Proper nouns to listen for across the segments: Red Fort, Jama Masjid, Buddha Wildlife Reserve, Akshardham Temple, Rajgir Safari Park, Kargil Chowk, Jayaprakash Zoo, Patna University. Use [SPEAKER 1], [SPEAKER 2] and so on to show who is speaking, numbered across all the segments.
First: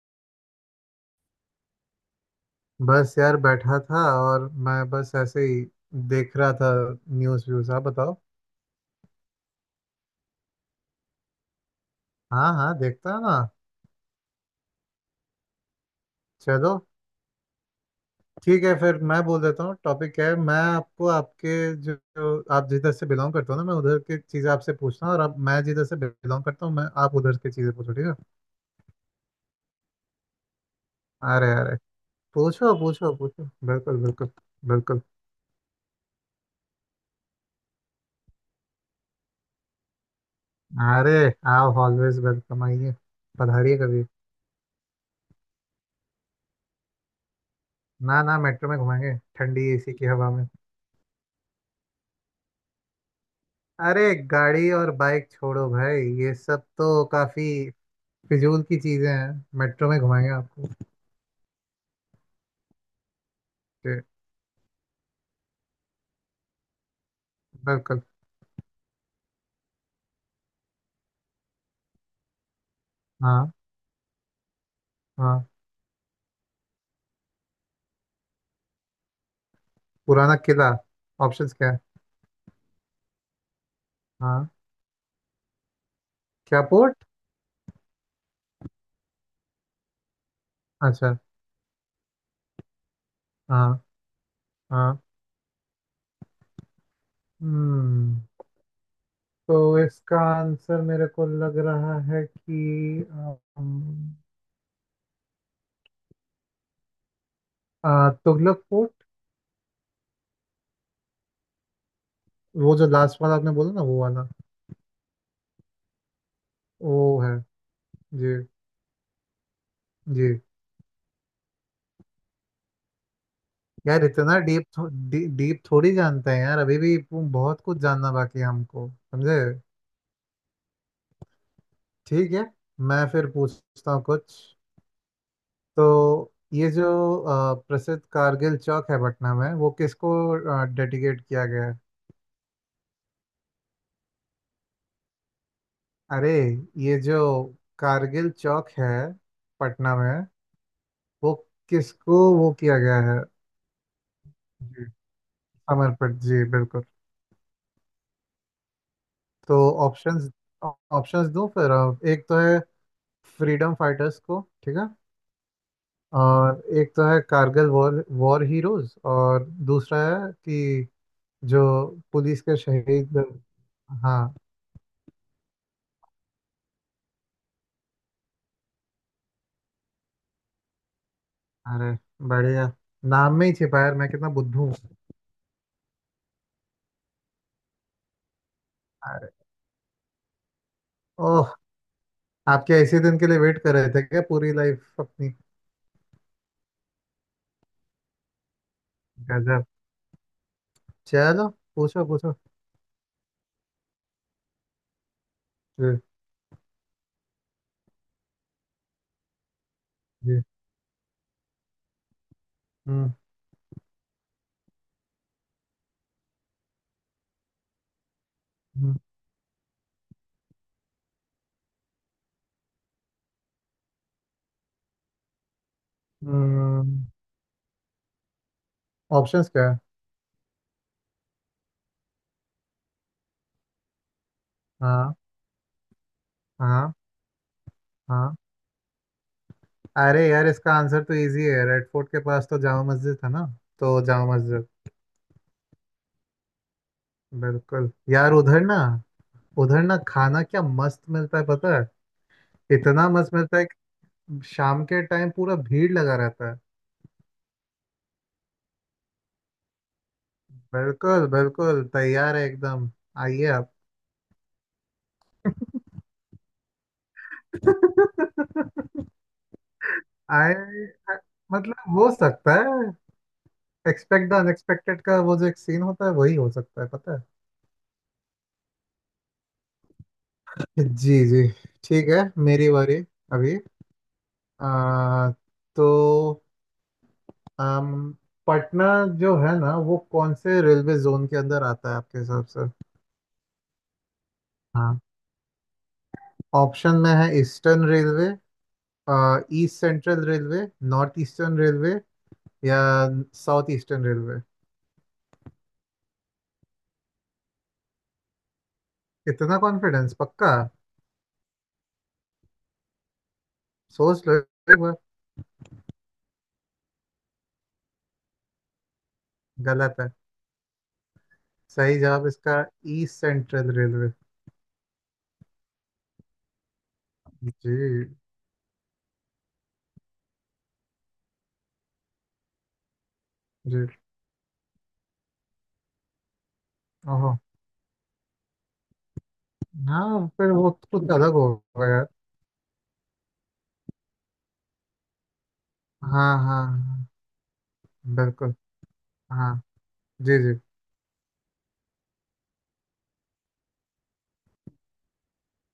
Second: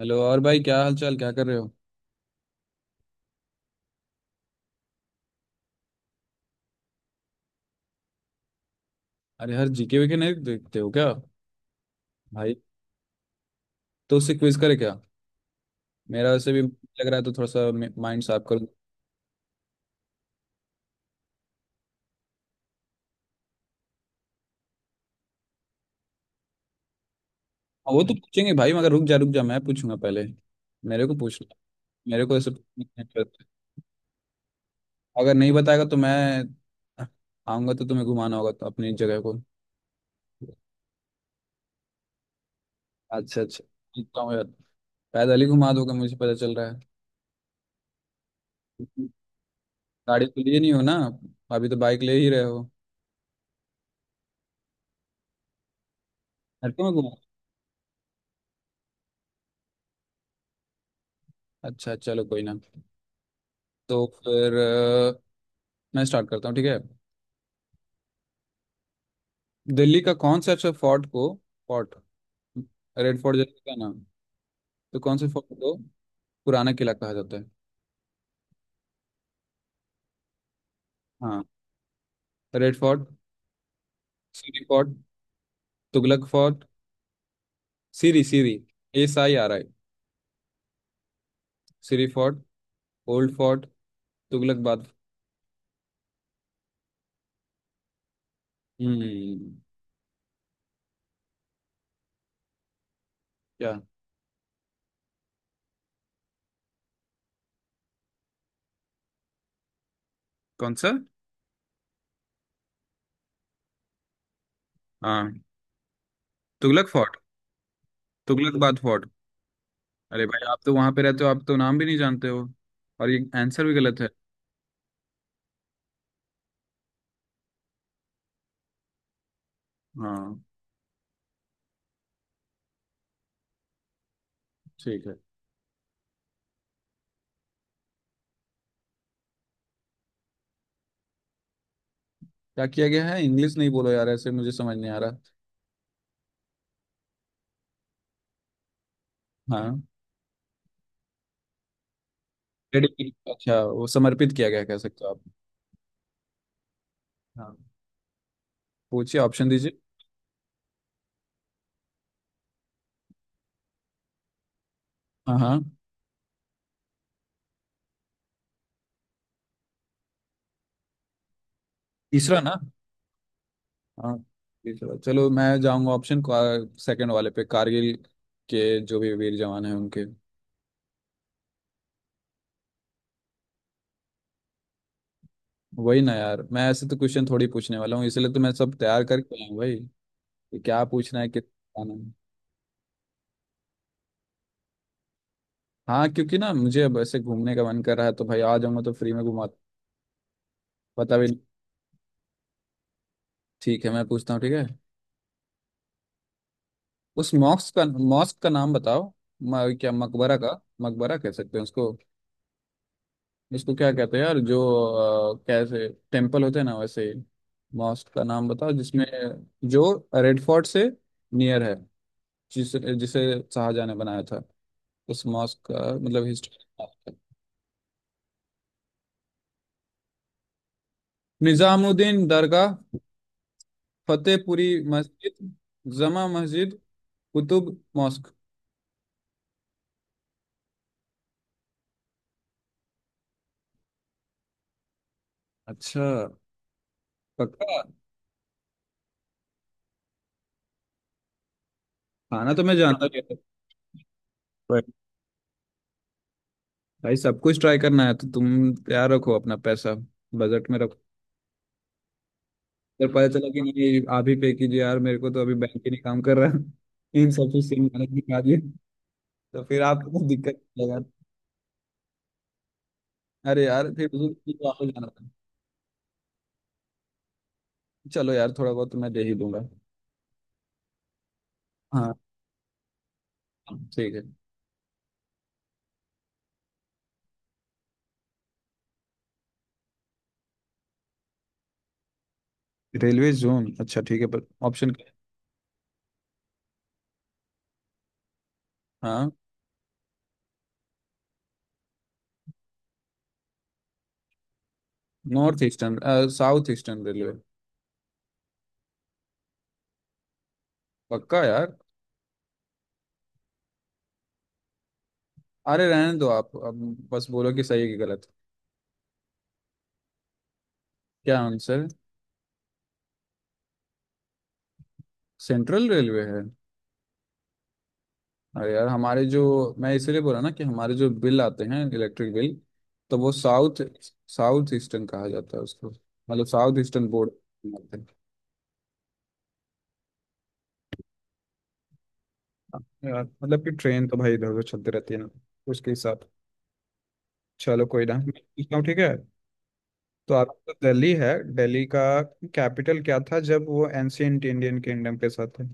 [SPEAKER 1] Hello और भाई, क्या हाल चाल, क्या कर रहे हो?
[SPEAKER 2] बस यार बैठा था और मैं बस ऐसे ही देख रहा था। News views. आप बताओ।
[SPEAKER 1] अरे हर जीके वीके नहीं देखते हो क्या,
[SPEAKER 2] हाँ
[SPEAKER 1] भाई?
[SPEAKER 2] हाँ, देखता है ना।
[SPEAKER 1] तो उससे क्विज करे क्या? मेरा वैसे भी
[SPEAKER 2] चलो।
[SPEAKER 1] लग रहा है तो थोड़ा सा माइंड साफ
[SPEAKER 2] ठीक
[SPEAKER 1] करूँ।
[SPEAKER 2] है, फिर मैं बोल देता हूँ टॉपिक क्या है। मैं आपको आपके जो आप जिधर से बिलोंग करते हो ना, मैं उधर की चीज़ें आपसे पूछता हूँ, और अब मैं जिधर से बिलोंग करता हूँ मैं आप उधर की चीज़ें
[SPEAKER 1] हाँ,
[SPEAKER 2] पूछो।
[SPEAKER 1] वो
[SPEAKER 2] ठीक
[SPEAKER 1] तो
[SPEAKER 2] है।
[SPEAKER 1] पूछेंगे भाई, मगर रुक जा रुक जा, मैं पूछूंगा पहले। मेरे को
[SPEAKER 2] अरे
[SPEAKER 1] पूछना।
[SPEAKER 2] अरे।
[SPEAKER 1] मेरे को ऐसे
[SPEAKER 2] पूछो
[SPEAKER 1] पूछने की
[SPEAKER 2] पूछो
[SPEAKER 1] जरूरत
[SPEAKER 2] पूछो,
[SPEAKER 1] है।
[SPEAKER 2] बिल्कुल बिल्कुल बिल्कुल।
[SPEAKER 1] अगर नहीं बताएगा तो मैं आऊंगा तो तुम्हें घुमाना होगा तो अपनी जगह को।
[SPEAKER 2] अरे, आप ऑलवेज वेलकम, आइए,
[SPEAKER 1] अच्छा, अच्छा।
[SPEAKER 2] पधारिए कभी।
[SPEAKER 1] जीतता हूँ यार, पैदल ही घुमा दोगे, मुझे पता चल रहा है।
[SPEAKER 2] ना ना, मेट्रो में घुमाएंगे ठंडी एसी की
[SPEAKER 1] गाड़ी
[SPEAKER 2] हवा
[SPEAKER 1] तो
[SPEAKER 2] में।
[SPEAKER 1] लिए नहीं हो ना, अभी तो बाइक ले ही रहे हो।
[SPEAKER 2] अरे, गाड़ी और बाइक छोड़ो भाई, ये सब
[SPEAKER 1] हटके में
[SPEAKER 2] तो
[SPEAKER 1] घुमा।
[SPEAKER 2] काफी फिजूल की चीजें हैं। मेट्रो में घुमाएंगे आपको।
[SPEAKER 1] अच्छा, चलो कोई ना।
[SPEAKER 2] ये।
[SPEAKER 1] तो फिर मैं स्टार्ट करता हूँ, ठीक है?
[SPEAKER 2] बिल्कुल।
[SPEAKER 1] दिल्ली का कौन सा अच्छा फोर्ट को, फोर्ट, रेड फोर्ट
[SPEAKER 2] हाँ।
[SPEAKER 1] जैसे का नाम। तो कौन से
[SPEAKER 2] हाँ।
[SPEAKER 1] फोर्ट को पुराना किला कहा जाता है?
[SPEAKER 2] पुराना किला।
[SPEAKER 1] हाँ।
[SPEAKER 2] ऑप्शंस क्या है।
[SPEAKER 1] रेड फोर्ट,
[SPEAKER 2] हाँ।
[SPEAKER 1] सीरी फोर्ट, तुगलक
[SPEAKER 2] क्या
[SPEAKER 1] fort.
[SPEAKER 2] Port.
[SPEAKER 1] Siri, Siri, S I R I।
[SPEAKER 2] अच्छा।
[SPEAKER 1] सीरी फोर्ट, ओल्ड फोर्ट,
[SPEAKER 2] हाँ।
[SPEAKER 1] तुगलक बाद।
[SPEAKER 2] हाँ। हम्म
[SPEAKER 1] हम्म।
[SPEAKER 2] तो इसका आंसर मेरे को लग रहा है कि
[SPEAKER 1] क्या?
[SPEAKER 2] अम, तुगलक पोर्ट।
[SPEAKER 1] कौन सा?
[SPEAKER 2] वो जो लास्ट वाला आपने बोला ना वो वाला।
[SPEAKER 1] हाँ, तुगलक फोर्ट।
[SPEAKER 2] वो है। जी।
[SPEAKER 1] तुगलक बाद फोर्ट। अरे
[SPEAKER 2] जी।
[SPEAKER 1] भाई, आप तो वहां पे रहते हो, आप तो नाम भी नहीं जानते हो, और ये आंसर भी गलत
[SPEAKER 2] यार
[SPEAKER 1] है।
[SPEAKER 2] इतना डीप थोड़ी जानते हैं यार, अभी भी बहुत कुछ जानना बाकी है हमको, समझे।
[SPEAKER 1] हाँ।
[SPEAKER 2] ठीक है। मैं फिर पूछता हूँ कुछ।
[SPEAKER 1] ठीक है।
[SPEAKER 2] तो ये जो प्रसिद्ध कारगिल चौक है पटना में, वो किसको डेडिकेट किया गया है।
[SPEAKER 1] क्या किया गया है? इंग्लिश नहीं बोलो यार, ऐसे मुझे समझ नहीं आ रहा।
[SPEAKER 2] अरे ये जो कारगिल चौक है
[SPEAKER 1] हाँ।
[SPEAKER 2] पटना में, वो किसको वो किया गया
[SPEAKER 1] डेडिकेट,
[SPEAKER 2] है।
[SPEAKER 1] अच्छा, वो समर्पित किया गया कह
[SPEAKER 2] जी।
[SPEAKER 1] सकते हो आप।
[SPEAKER 2] समर्पित जी, बिल्कुल।
[SPEAKER 1] हाँ। पूछिए, ऑप्शन
[SPEAKER 2] तो
[SPEAKER 1] दीजिए।
[SPEAKER 2] ऑप्शंस। ऑप्शंस दूं फिर। एक तो है फ्रीडम फाइटर्स को, ठीक है,
[SPEAKER 1] हाँ, हाँ।
[SPEAKER 2] और एक तो है कारगिल वॉर वॉर हीरोज, और दूसरा है कि जो
[SPEAKER 1] तीसरा
[SPEAKER 2] पुलिस के
[SPEAKER 1] ना।
[SPEAKER 2] शहीद।
[SPEAKER 1] हाँ,
[SPEAKER 2] हाँ।
[SPEAKER 1] तीसरा। चलो मैं जाऊंगा ऑप्शन सेकंड वाले पे, कारगिल के जो भी वीर जवान हैं उनके।
[SPEAKER 2] अरे बढ़िया। नाम में ही छिपा है यार, मैं कितना बुद्धू हूँ।
[SPEAKER 1] वही ना यार, मैं ऐसे तो क्वेश्चन थोड़ी पूछने वाला हूँ, इसलिए तो मैं सब तैयार
[SPEAKER 2] अरे।
[SPEAKER 1] करके आया हूँ भाई कि क्या पूछना है,
[SPEAKER 2] ओह,
[SPEAKER 1] कितना आना है।
[SPEAKER 2] आप क्या इसी दिन के लिए वेट कर रहे थे क्या पूरी लाइफ अपनी।
[SPEAKER 1] हाँ, क्योंकि ना मुझे अब ऐसे घूमने का मन कर रहा है, तो भाई आ जाऊंगा तो फ्री में घुमा।
[SPEAKER 2] गजब।
[SPEAKER 1] पता भी।
[SPEAKER 2] चलो, पूछो पूछो।
[SPEAKER 1] ठीक है, मैं पूछता हूँ, ठीक है?
[SPEAKER 2] जी।
[SPEAKER 1] उस मॉस्क का नाम बताओ। क्या मकबरा
[SPEAKER 2] जी।
[SPEAKER 1] का मकबरा कह सकते हैं उसको?
[SPEAKER 2] हम्म।
[SPEAKER 1] इसको क्या कहते हैं यार, जो कैसे टेम्पल होते हैं ना वैसे ही। मॉस्क का नाम बताओ जिसमें, जो रेड फोर्ट से नियर है, जिस जिसे शाहजहाँ ने बनाया था, उस मॉस्क का, मतलब हिस्ट्री।
[SPEAKER 2] हम्म। ऑप्शंस क्या है।
[SPEAKER 1] निजामुद्दीन दरगाह, फतेहपुरी
[SPEAKER 2] हाँ।
[SPEAKER 1] मस्जिद, जमा मस्जिद,
[SPEAKER 2] हाँ।
[SPEAKER 1] कुतुब मॉस्क।
[SPEAKER 2] हाँ। अरे यार, इसका आंसर तो इजी है, रेड फोर्ट के पास तो जामा मस्जिद था ना, तो जामा मस्जिद।
[SPEAKER 1] अच्छा। पक्का?
[SPEAKER 2] बिल्कुल यार। उधर ना, उधर ना खाना क्या मस्त मिलता है पता है।
[SPEAKER 1] खाना तो मैं जानता
[SPEAKER 2] इतना
[SPEAKER 1] नहीं
[SPEAKER 2] मस्त
[SPEAKER 1] था,
[SPEAKER 2] मिलता है कि
[SPEAKER 1] पर
[SPEAKER 2] शाम के टाइम पूरा भीड़ लगा रहता है।
[SPEAKER 1] भाई, सब कुछ ट्राई करना है तो तुम तैयार रखो अपना पैसा, बजट में रखो।
[SPEAKER 2] बिल्कुल बिल्कुल, तैयार है एकदम।
[SPEAKER 1] फिर पता
[SPEAKER 2] आइए
[SPEAKER 1] चला कि
[SPEAKER 2] आप।
[SPEAKER 1] नहीं, आप ही पे कीजिए यार, मेरे को तो अभी बैंक ही नहीं काम कर रहा। इन सब चीज सेम मैनेज दिखा दिए, तो फिर आपको तो
[SPEAKER 2] आए।
[SPEAKER 1] दिक्कत लगा।
[SPEAKER 2] मतलब हो सकता है।
[SPEAKER 1] अरे यार, फिर
[SPEAKER 2] एक्सपेक्ट द
[SPEAKER 1] बुजुर्ग वापस
[SPEAKER 2] अनएक्सपेक्टेड
[SPEAKER 1] जाना
[SPEAKER 2] का
[SPEAKER 1] था।
[SPEAKER 2] वो जो एक सीन होता है वही हो सकता है पता
[SPEAKER 1] चलो यार, थोड़ा बहुत तो मैं दे ही दूंगा।
[SPEAKER 2] है। जी जी। ठीक
[SPEAKER 1] हाँ।
[SPEAKER 2] है, मेरी बारी अभी।
[SPEAKER 1] ठीक है।
[SPEAKER 2] आ, तो अम, पटना जो है ना वो कौन से रेलवे जोन के अंदर आता है आपके हिसाब से।
[SPEAKER 1] रेलवे जोन, अच्छा ठीक है, पर ऑप्शन
[SPEAKER 2] हाँ,
[SPEAKER 1] क्या है?
[SPEAKER 2] ऑप्शन में है ईस्टर्न रेलवे,
[SPEAKER 1] हाँ।
[SPEAKER 2] East central railway, north eastern railway, या south eastern railway.
[SPEAKER 1] North eastern, south eastern railway.
[SPEAKER 2] इतना कॉन्फिडेंस, पक्का।
[SPEAKER 1] पक्का यार।
[SPEAKER 2] सोच लो एक बार।
[SPEAKER 1] अरे रहने दो आप अब, बस बोलो कि सही है कि गलत।
[SPEAKER 2] गलत है।
[SPEAKER 1] क्या आंसर?
[SPEAKER 2] सही जवाब इसका east central railway.
[SPEAKER 1] Central railway है।
[SPEAKER 2] जी।
[SPEAKER 1] अरे यार, हमारे जो, मैं इसलिए बोला ना कि हमारे जो बिल आते हैं, इलेक्ट्रिक बिल, तो वो साउथ
[SPEAKER 2] जी।
[SPEAKER 1] साउथ ईस्टर्न कहा जाता है उसको, मतलब साउथ ईस्टर्न बोर्ड
[SPEAKER 2] ओहो।
[SPEAKER 1] आते हैं
[SPEAKER 2] हाँ फिर वो तो कुछ अलग होगा यार।
[SPEAKER 1] यार, मतलब कि ट्रेन तो भाई इधर उधर चलती रहती है ना उसके हिसाब
[SPEAKER 2] हाँ
[SPEAKER 1] से।
[SPEAKER 2] हाँ हाँ।
[SPEAKER 1] चलो कोई ना, मैं
[SPEAKER 2] बिल्कुल।
[SPEAKER 1] पूछता हूँ, ठीक है?
[SPEAKER 2] हाँ।
[SPEAKER 1] तो
[SPEAKER 2] जी जी।
[SPEAKER 1] आपका तो दिल्ली है, दिल्ली का कैपिटल क्या था जब वो एंशियंट इंडियन किंगडम के साथ थे?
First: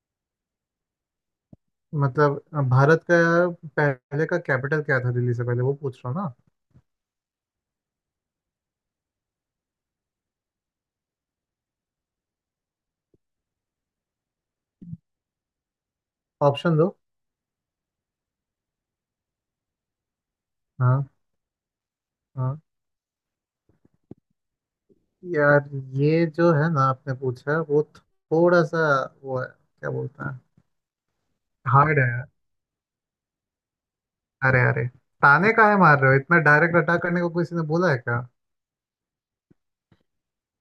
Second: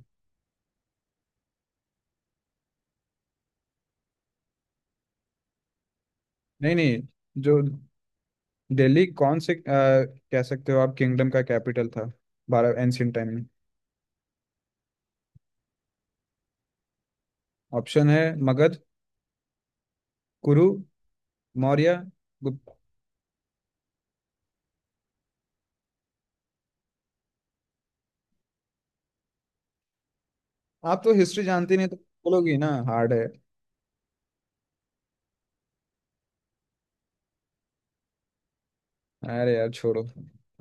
[SPEAKER 2] मतलब भारत का पहले का कैपिटल क्या था, दिल्ली से पहले, वो पूछ रहा हूँ ना।
[SPEAKER 1] नहीं, नहीं, जो दिल्ली कौन से कह सकते हो आप किंगडम का कैपिटल था, भारत एंशियंट टाइम में?
[SPEAKER 2] ऑप्शन दो।
[SPEAKER 1] ऑप्शन है मगध, कुरु,
[SPEAKER 2] हाँ।
[SPEAKER 1] मौर्य,
[SPEAKER 2] हाँ।
[SPEAKER 1] गुप्त।
[SPEAKER 2] यार ये जो है ना आपने पूछा वो थोड़ा सा वो है क्या बोलते हैं।
[SPEAKER 1] आप तो हिस्ट्री जानते नहीं तो
[SPEAKER 2] हार्ड है यार।
[SPEAKER 1] बोलोगी ना हार्ड है।
[SPEAKER 2] अरे अरे, ताने काहे मार रहे हो, इतना डायरेक्ट अटैक करने को किसी ने बोला है क्या।
[SPEAKER 1] अरे यार छोड़ो,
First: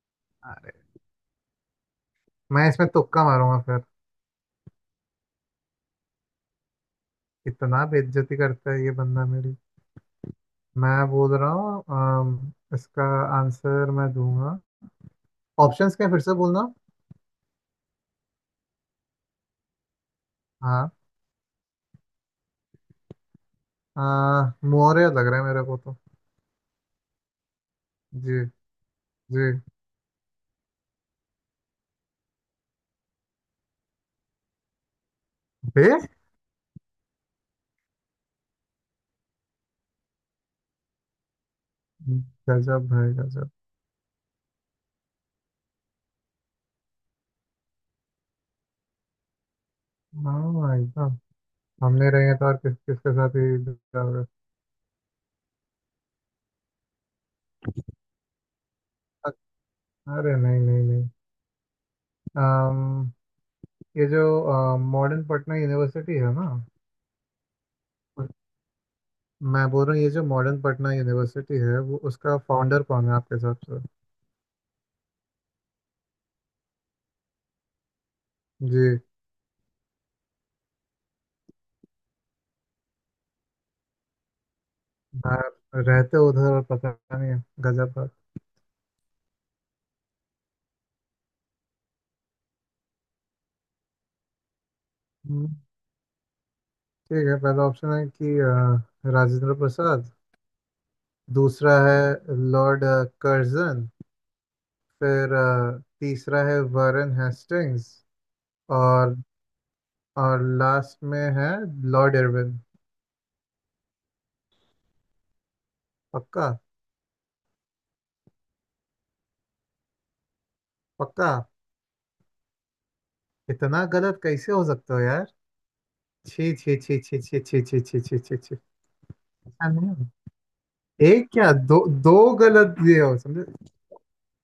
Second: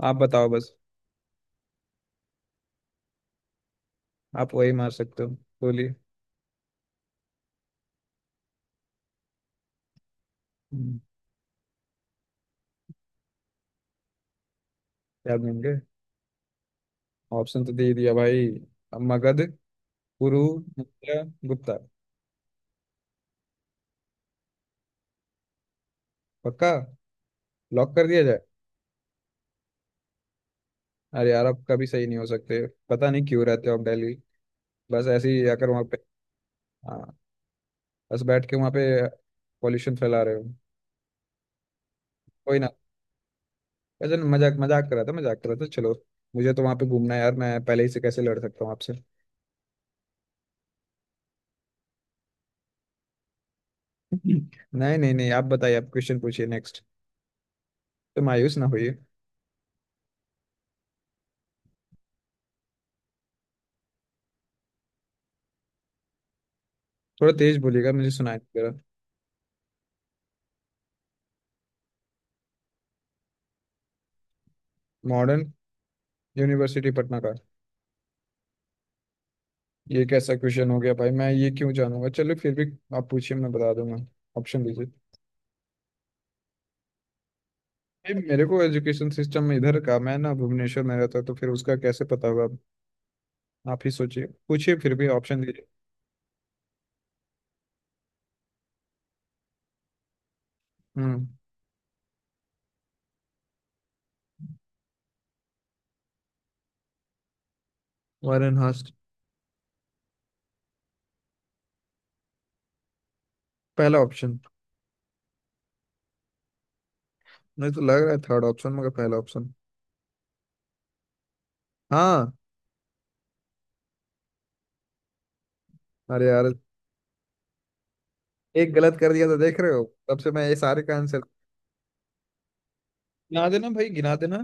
[SPEAKER 1] आप बताओ बस।
[SPEAKER 2] अरे, मैं इसमें तुक्का मारूंगा फिर।
[SPEAKER 1] आप वही मार सकते हो, बोलिए।
[SPEAKER 2] इतना बेइज्जती करता है ये बंदा मेरी।
[SPEAKER 1] हम्म,
[SPEAKER 2] मैं बोल रहा हूँ इसका आंसर मैं दूंगा।
[SPEAKER 1] याद नहीं गए?
[SPEAKER 2] ऑप्शंस क्या फिर से बोलना।
[SPEAKER 1] ऑप्शन तो दे दिया भाई। अब मगध, पुरु,
[SPEAKER 2] हाँ।
[SPEAKER 1] मौर्य, गुप्ता।
[SPEAKER 2] अ, मौर्य लग रहा है मेरे को तो।
[SPEAKER 1] पक्का? लॉक कर दिया
[SPEAKER 2] जी।
[SPEAKER 1] जाए?
[SPEAKER 2] जी।
[SPEAKER 1] अरे यार, आप कभी सही नहीं हो सकते, पता नहीं क्यों रहते हो आप दिल्ली, बस ऐसे ही आकर वहाँ
[SPEAKER 2] बे।
[SPEAKER 1] पे। हाँ। बस बैठ के वहाँ पे पॉल्यूशन फैला रहे हो। कोई ना।
[SPEAKER 2] गजब भाई गजब।
[SPEAKER 1] अच्छा, मजाक मजाक कर रहा था, मजाक कर रहा था, चलो। मुझे तो वहाँ पे घूमना है यार, मैं पहले ही से कैसे लड़ सकता हूँ आपसे।
[SPEAKER 2] हाँ भाई साहब, हमने रहेंगे तो और किस किसके साथ ही बिता होगा।
[SPEAKER 1] नहीं, नहीं, नहीं, आप बताइए, आप क्वेश्चन पूछिए नेक्स्ट, तो मायूस ना होइए।
[SPEAKER 2] अरे नहीं नहीं नहीं। अम, ये जो मॉडर्न पटना यूनिवर्सिटी है ना।
[SPEAKER 1] थोड़ा तेज बोलिएगा, मुझे सुनाई नहीं दे रहा।
[SPEAKER 2] मैं बोल रहा हूँ ये जो मॉडर्न पटना यूनिवर्सिटी है वो उसका फाउंडर कौन है आपके हिसाब से।
[SPEAKER 1] मॉडर्न यूनिवर्सिटी पटना का?
[SPEAKER 2] जी।
[SPEAKER 1] ये कैसा क्वेश्चन हो गया भाई, मैं ये क्यों जानूंगा? चलो फिर भी आप पूछिए, मैं बता दूंगा, ऑप्शन दीजिए।
[SPEAKER 2] आप रहते हो उधर और पता नहीं है, गजब बात।
[SPEAKER 1] ये मेरे को एजुकेशन सिस्टम इधर का, मैं ना भुवनेश्वर में रहता हूँ, तो फिर उसका कैसे पता होगा आप? आप ही सोचिए, पूछिए फिर भी, ऑप्शन
[SPEAKER 2] हम्म,
[SPEAKER 1] दीजिए।
[SPEAKER 2] ठीक है, पहला ऑप्शन है कि राजेंद्र प्रसाद,
[SPEAKER 1] हम्म।
[SPEAKER 2] दूसरा है लॉर्ड कर्जन, फिर तीसरा है वारन हेस्टिंग्स,
[SPEAKER 1] वारेन हास्ट।
[SPEAKER 2] और और लास्ट में है लॉर्ड इरविन।
[SPEAKER 1] पहला ऑप्शन।
[SPEAKER 2] पक्का।
[SPEAKER 1] नहीं, तो लग रहा है थर्ड ऑप्शन, मगर पहला ऑप्शन।
[SPEAKER 2] पक्का।
[SPEAKER 1] हाँ।
[SPEAKER 2] इतना गलत कैसे हो सकता हो यार।
[SPEAKER 1] अरे
[SPEAKER 2] छी
[SPEAKER 1] यार,
[SPEAKER 2] छी छी छी छी छी छी छी छी छी छी।
[SPEAKER 1] एक गलत कर दिया तो देख
[SPEAKER 2] ऐसा
[SPEAKER 1] रहे हो,
[SPEAKER 2] नहीं हो।
[SPEAKER 1] तब से मैं ये सारे का आंसर।
[SPEAKER 2] एक क्या दो। दो गलत दिए हो समझे।
[SPEAKER 1] गिना देना भाई, गिना देना।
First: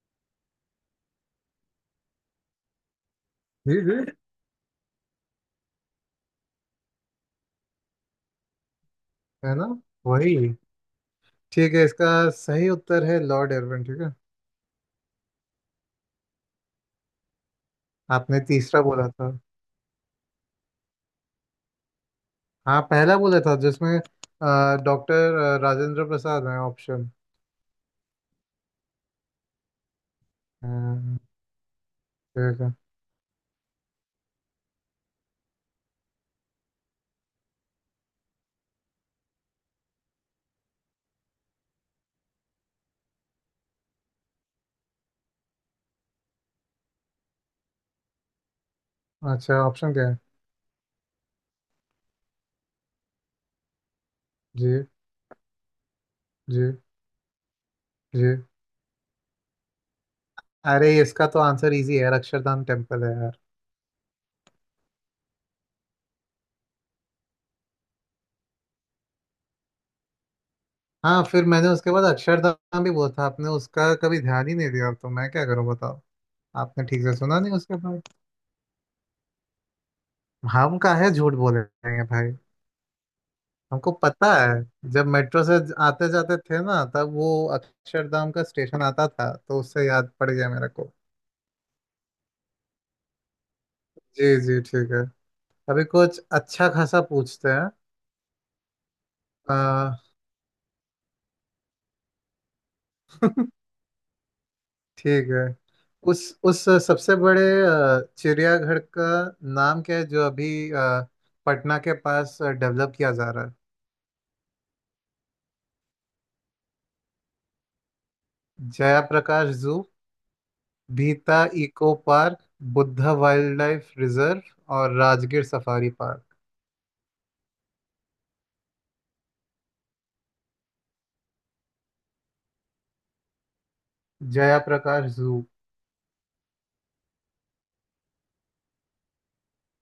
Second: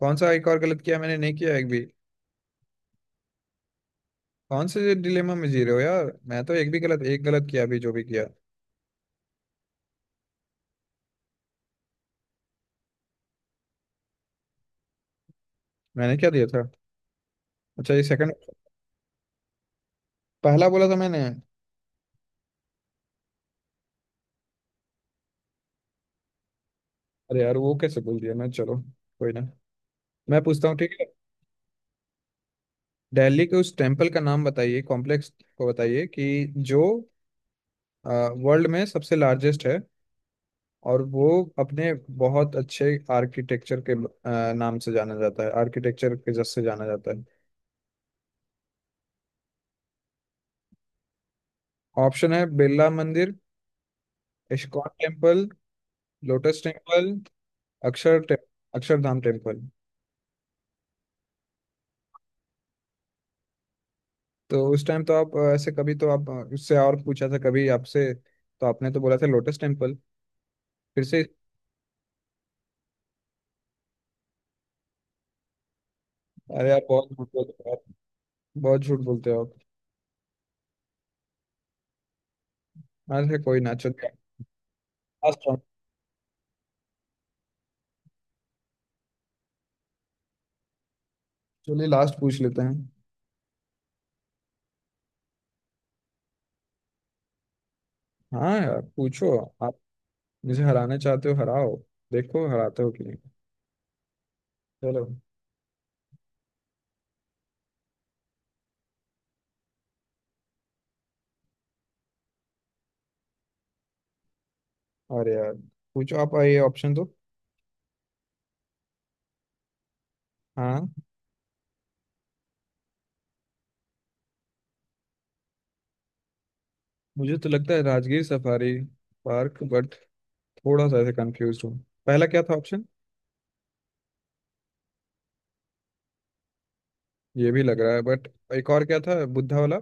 [SPEAKER 1] कौन सा एक और गलत किया मैंने? नहीं किया एक भी।
[SPEAKER 2] जी जी।
[SPEAKER 1] कौन से डिलेमा में जी रहे हो यार, मैं तो एक भी गलत, एक गलत किया अभी, जो भी किया।
[SPEAKER 2] है ना। वही। ठीक है, इसका सही उत्तर है लॉर्ड इरविन, ठीक है।
[SPEAKER 1] मैंने क्या दिया था? अच्छा, ये सेकंड?
[SPEAKER 2] आपने तीसरा बोला था।
[SPEAKER 1] पहला बोला था मैंने।
[SPEAKER 2] हाँ पहला बोला था जिसमें डॉक्टर राजेंद्र प्रसाद है ऑप्शन।
[SPEAKER 1] अरे यार, वो कैसे बोल दिया मैं? चलो कोई ना, मैं पूछता हूँ, ठीक है?
[SPEAKER 2] ठीक है।
[SPEAKER 1] दिल्ली के उस टेम्पल का नाम बताइए, कॉम्प्लेक्स को बताइए कि जो वर्ल्ड में सबसे लार्जेस्ट है, और वो अपने बहुत अच्छे आर्किटेक्चर के नाम से जाना जाता है, आर्किटेक्चर के जस से जाना जाता है।
[SPEAKER 2] अच्छा ऑप्शन क्या है।
[SPEAKER 1] ऑप्शन है बिरला मंदिर,
[SPEAKER 2] जी।
[SPEAKER 1] इस्कॉन टेम्पल, लोटस
[SPEAKER 2] जी।
[SPEAKER 1] टेम्पल, अक्षर
[SPEAKER 2] जी।
[SPEAKER 1] टे, अक्षरधाम टेम्पल।
[SPEAKER 2] अरे इसका तो आंसर इजी है यार, अक्षरधाम टेम्पल है यार।
[SPEAKER 1] तो उस टाइम तो आप ऐसे कभी, तो आप उससे और पूछा था कभी, आपसे तो आपने तो बोला था लोटस टेम्पल, फिर से।
[SPEAKER 2] हाँ फिर मैंने उसके बाद अक्षरधाम भी बोला था, आपने उसका कभी ध्यान ही नहीं दिया तो मैं क्या करूँ बताओ।
[SPEAKER 1] अरे
[SPEAKER 2] आपने
[SPEAKER 1] आप
[SPEAKER 2] ठीक
[SPEAKER 1] बहुत
[SPEAKER 2] से
[SPEAKER 1] झूठ
[SPEAKER 2] सुना नहीं
[SPEAKER 1] बोलते हो
[SPEAKER 2] उसके
[SPEAKER 1] आप,
[SPEAKER 2] बाद।
[SPEAKER 1] बहुत झूठ बोलते हो आप।
[SPEAKER 2] हम का है झूठ बोलेंगे भाई।
[SPEAKER 1] अरे कोई ना,
[SPEAKER 2] हमको
[SPEAKER 1] चलिए
[SPEAKER 2] पता है, जब
[SPEAKER 1] लास्ट
[SPEAKER 2] मेट्रो से
[SPEAKER 1] राउंड।
[SPEAKER 2] आते जाते थे ना तब वो अक्षरधाम का स्टेशन आता था तो उससे याद पड़ गया मेरे को।
[SPEAKER 1] चलिए लास्ट पूछ लेते हैं।
[SPEAKER 2] जी जी ठीक है। अभी कुछ अच्छा खासा पूछते हैं।
[SPEAKER 1] हाँ यार, पूछो। आप
[SPEAKER 2] आ,
[SPEAKER 1] मुझे हराना चाहते हो? हराओ, देखो हराते हो कि नहीं। चलो।
[SPEAKER 2] ठीक है, उस सबसे बड़े चिड़ियाघर का नाम क्या है जो अभी पटना के पास डेवलप किया जा रहा
[SPEAKER 1] अरे यार, पूछो आप ये, ऑप्शन दो।
[SPEAKER 2] है। जयाप्रकाश जू,
[SPEAKER 1] हाँ।
[SPEAKER 2] भीता eco park, Buddha wildlife reserve, और राजगीर सफारी पार्क।
[SPEAKER 1] मुझे तो लगता है राजगीर सफारी पार्क। थोड़ा सा ऐसे कंफ्यूज हूँ, पहला क्या था ऑप्शन?
[SPEAKER 2] जयाप्रकाश जू।
[SPEAKER 1] ये भी लग रहा है बट, एक और क्या था? बुद्धा वाला।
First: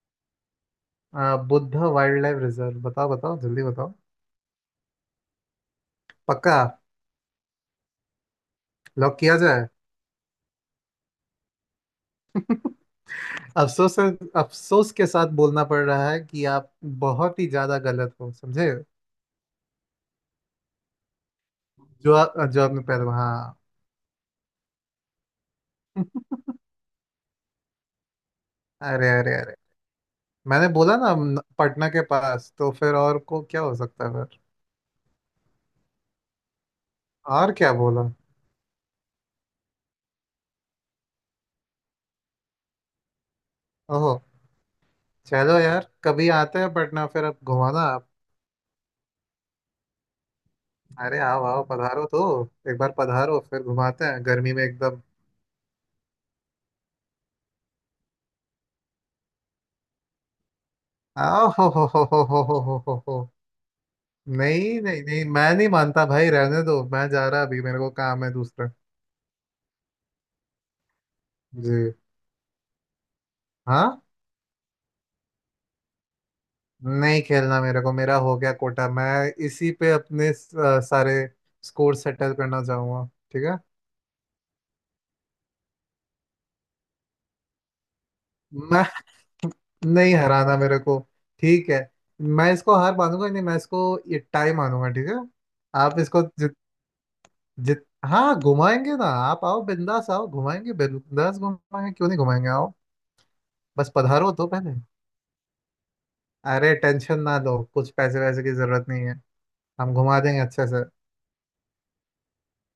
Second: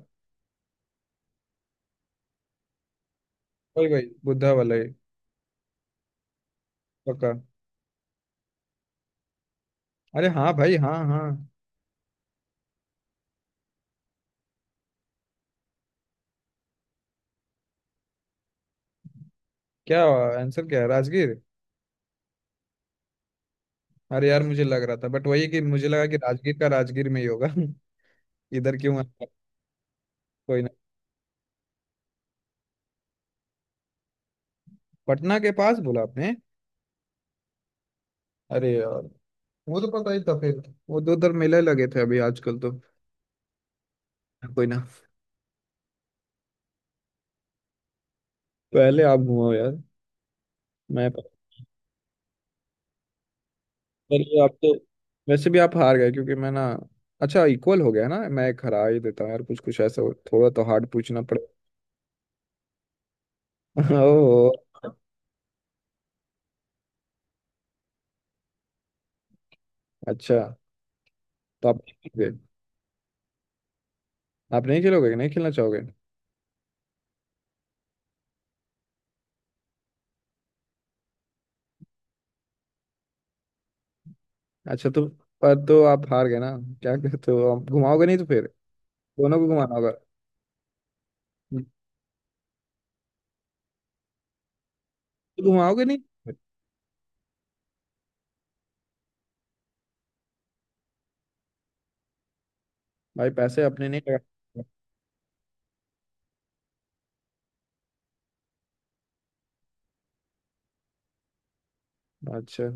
[SPEAKER 2] Buddha wildlife reserve. बताओ बताओ जल्दी
[SPEAKER 1] वही,
[SPEAKER 2] बताओ।
[SPEAKER 1] वही बुद्धा वाला ही।
[SPEAKER 2] पक्का।
[SPEAKER 1] पक्का।
[SPEAKER 2] लॉक किया जाए।
[SPEAKER 1] अरे हाँ भाई, हाँ, हाँ।
[SPEAKER 2] अफसोस अफसोस के साथ बोलना पड़ रहा है कि आप बहुत ही ज्यादा गलत हो समझे।
[SPEAKER 1] क्या? आंसर क्या है? राजगीर?
[SPEAKER 2] जो जो आपने पहले। हाँ,
[SPEAKER 1] अरे यार, मुझे लग रहा था बट, वही कि मुझे लगा कि राजगीर का राजगीर में ही होगा। इधर क्यों
[SPEAKER 2] अरे
[SPEAKER 1] आया?
[SPEAKER 2] अरे अरे,
[SPEAKER 1] कोई ना।
[SPEAKER 2] मैंने बोला ना पटना के पास, तो फिर और को क्या हो सकता है फिर।
[SPEAKER 1] पटना के पास बोला आपने।
[SPEAKER 2] और क्या बोला।
[SPEAKER 1] अरे यार, वो तो पता ही था फिर। वो दो उधर मेले लगे थे अभी आजकल तो।
[SPEAKER 2] ओहो।
[SPEAKER 1] कोई ना।
[SPEAKER 2] चलो यार, कभी आते हैं पटना फिर, अब घुमाना आप।
[SPEAKER 1] पहले आप घुमाओ यार, मैं।
[SPEAKER 2] अरे आओ आओ, पधारो तो। एक बार पधारो, फिर घुमाते
[SPEAKER 1] पर
[SPEAKER 2] हैं
[SPEAKER 1] ये आप
[SPEAKER 2] गर्मी में
[SPEAKER 1] तो,
[SPEAKER 2] एकदम।
[SPEAKER 1] वैसे भी आप हार गए क्योंकि मैं ना। अच्छा, इक्वल हो गया ना, मैं एक हरा ही देता हूँ यार, कुछ कुछ ऐसा थोड़ा तो हार्ड पूछना पड़े।
[SPEAKER 2] आओ हो हो।
[SPEAKER 1] ओह।
[SPEAKER 2] नहीं नहीं नहीं, मैं नहीं मानता भाई, रहने दो, मैं जा रहा अभी, मेरे को काम है दूसरा।
[SPEAKER 1] अच्छा, तो आप
[SPEAKER 2] जी।
[SPEAKER 1] नहीं खेलोगे?
[SPEAKER 2] हाँ।
[SPEAKER 1] आप नहीं खेलोगे, नहीं खेलना चाहोगे?
[SPEAKER 2] नहीं खेलना मेरे को, मेरा हो गया कोटा। मैं इसी पे अपने सारे स्कोर सेटल करना चाहूंगा, ठीक है।
[SPEAKER 1] अच्छा। तो पर तो आप हार गए ना, क्या कहते हो? आप घुमाओगे नहीं तो फिर
[SPEAKER 2] मैं
[SPEAKER 1] दोनों को घुमाना होगा।
[SPEAKER 2] नहीं हराना मेरे को।
[SPEAKER 1] हम्म।
[SPEAKER 2] ठीक है, मैं इसको हार मानूंगा नहीं, मैं इसको ये टाई मानूंगा, ठीक है।
[SPEAKER 1] तो घुमाओगे नहीं?
[SPEAKER 2] आप इसको जित जित हाँ, घुमाएंगे ना आप, आओ बिंदास, आओ घुमाएंगे बिंदास, घुमाएंगे क्यों नहीं घुमाएंगे, आओ।
[SPEAKER 1] भाई पैसे अपने
[SPEAKER 2] बस
[SPEAKER 1] नहीं
[SPEAKER 2] पधारो तो
[SPEAKER 1] लगा।
[SPEAKER 2] पहले। अरे टेंशन ना लो, कुछ पैसे वैसे की जरूरत नहीं है, हम घुमा देंगे अच्छे से।
[SPEAKER 1] अच्छा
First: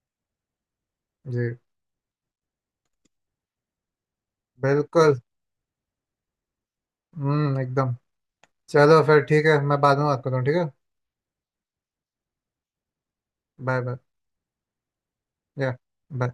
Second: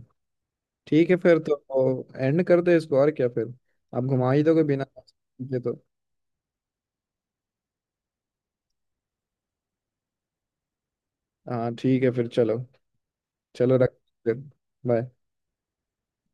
[SPEAKER 1] ठीक है, फिर तो
[SPEAKER 2] जी।
[SPEAKER 1] एंड कर दे इसको, और क्या फिर। आप घुमा ही दोगे बिना
[SPEAKER 2] बिल्कुल।
[SPEAKER 1] पैसे के तो।
[SPEAKER 2] एकदम। चलो फिर ठीक है, मैं बाद में बात करता हूँ ठीक है।
[SPEAKER 1] हाँ ठीक है, फिर चलो। चलो
[SPEAKER 2] बाय बाय।
[SPEAKER 1] रख फिर, बाय।
[SPEAKER 2] या। बाय।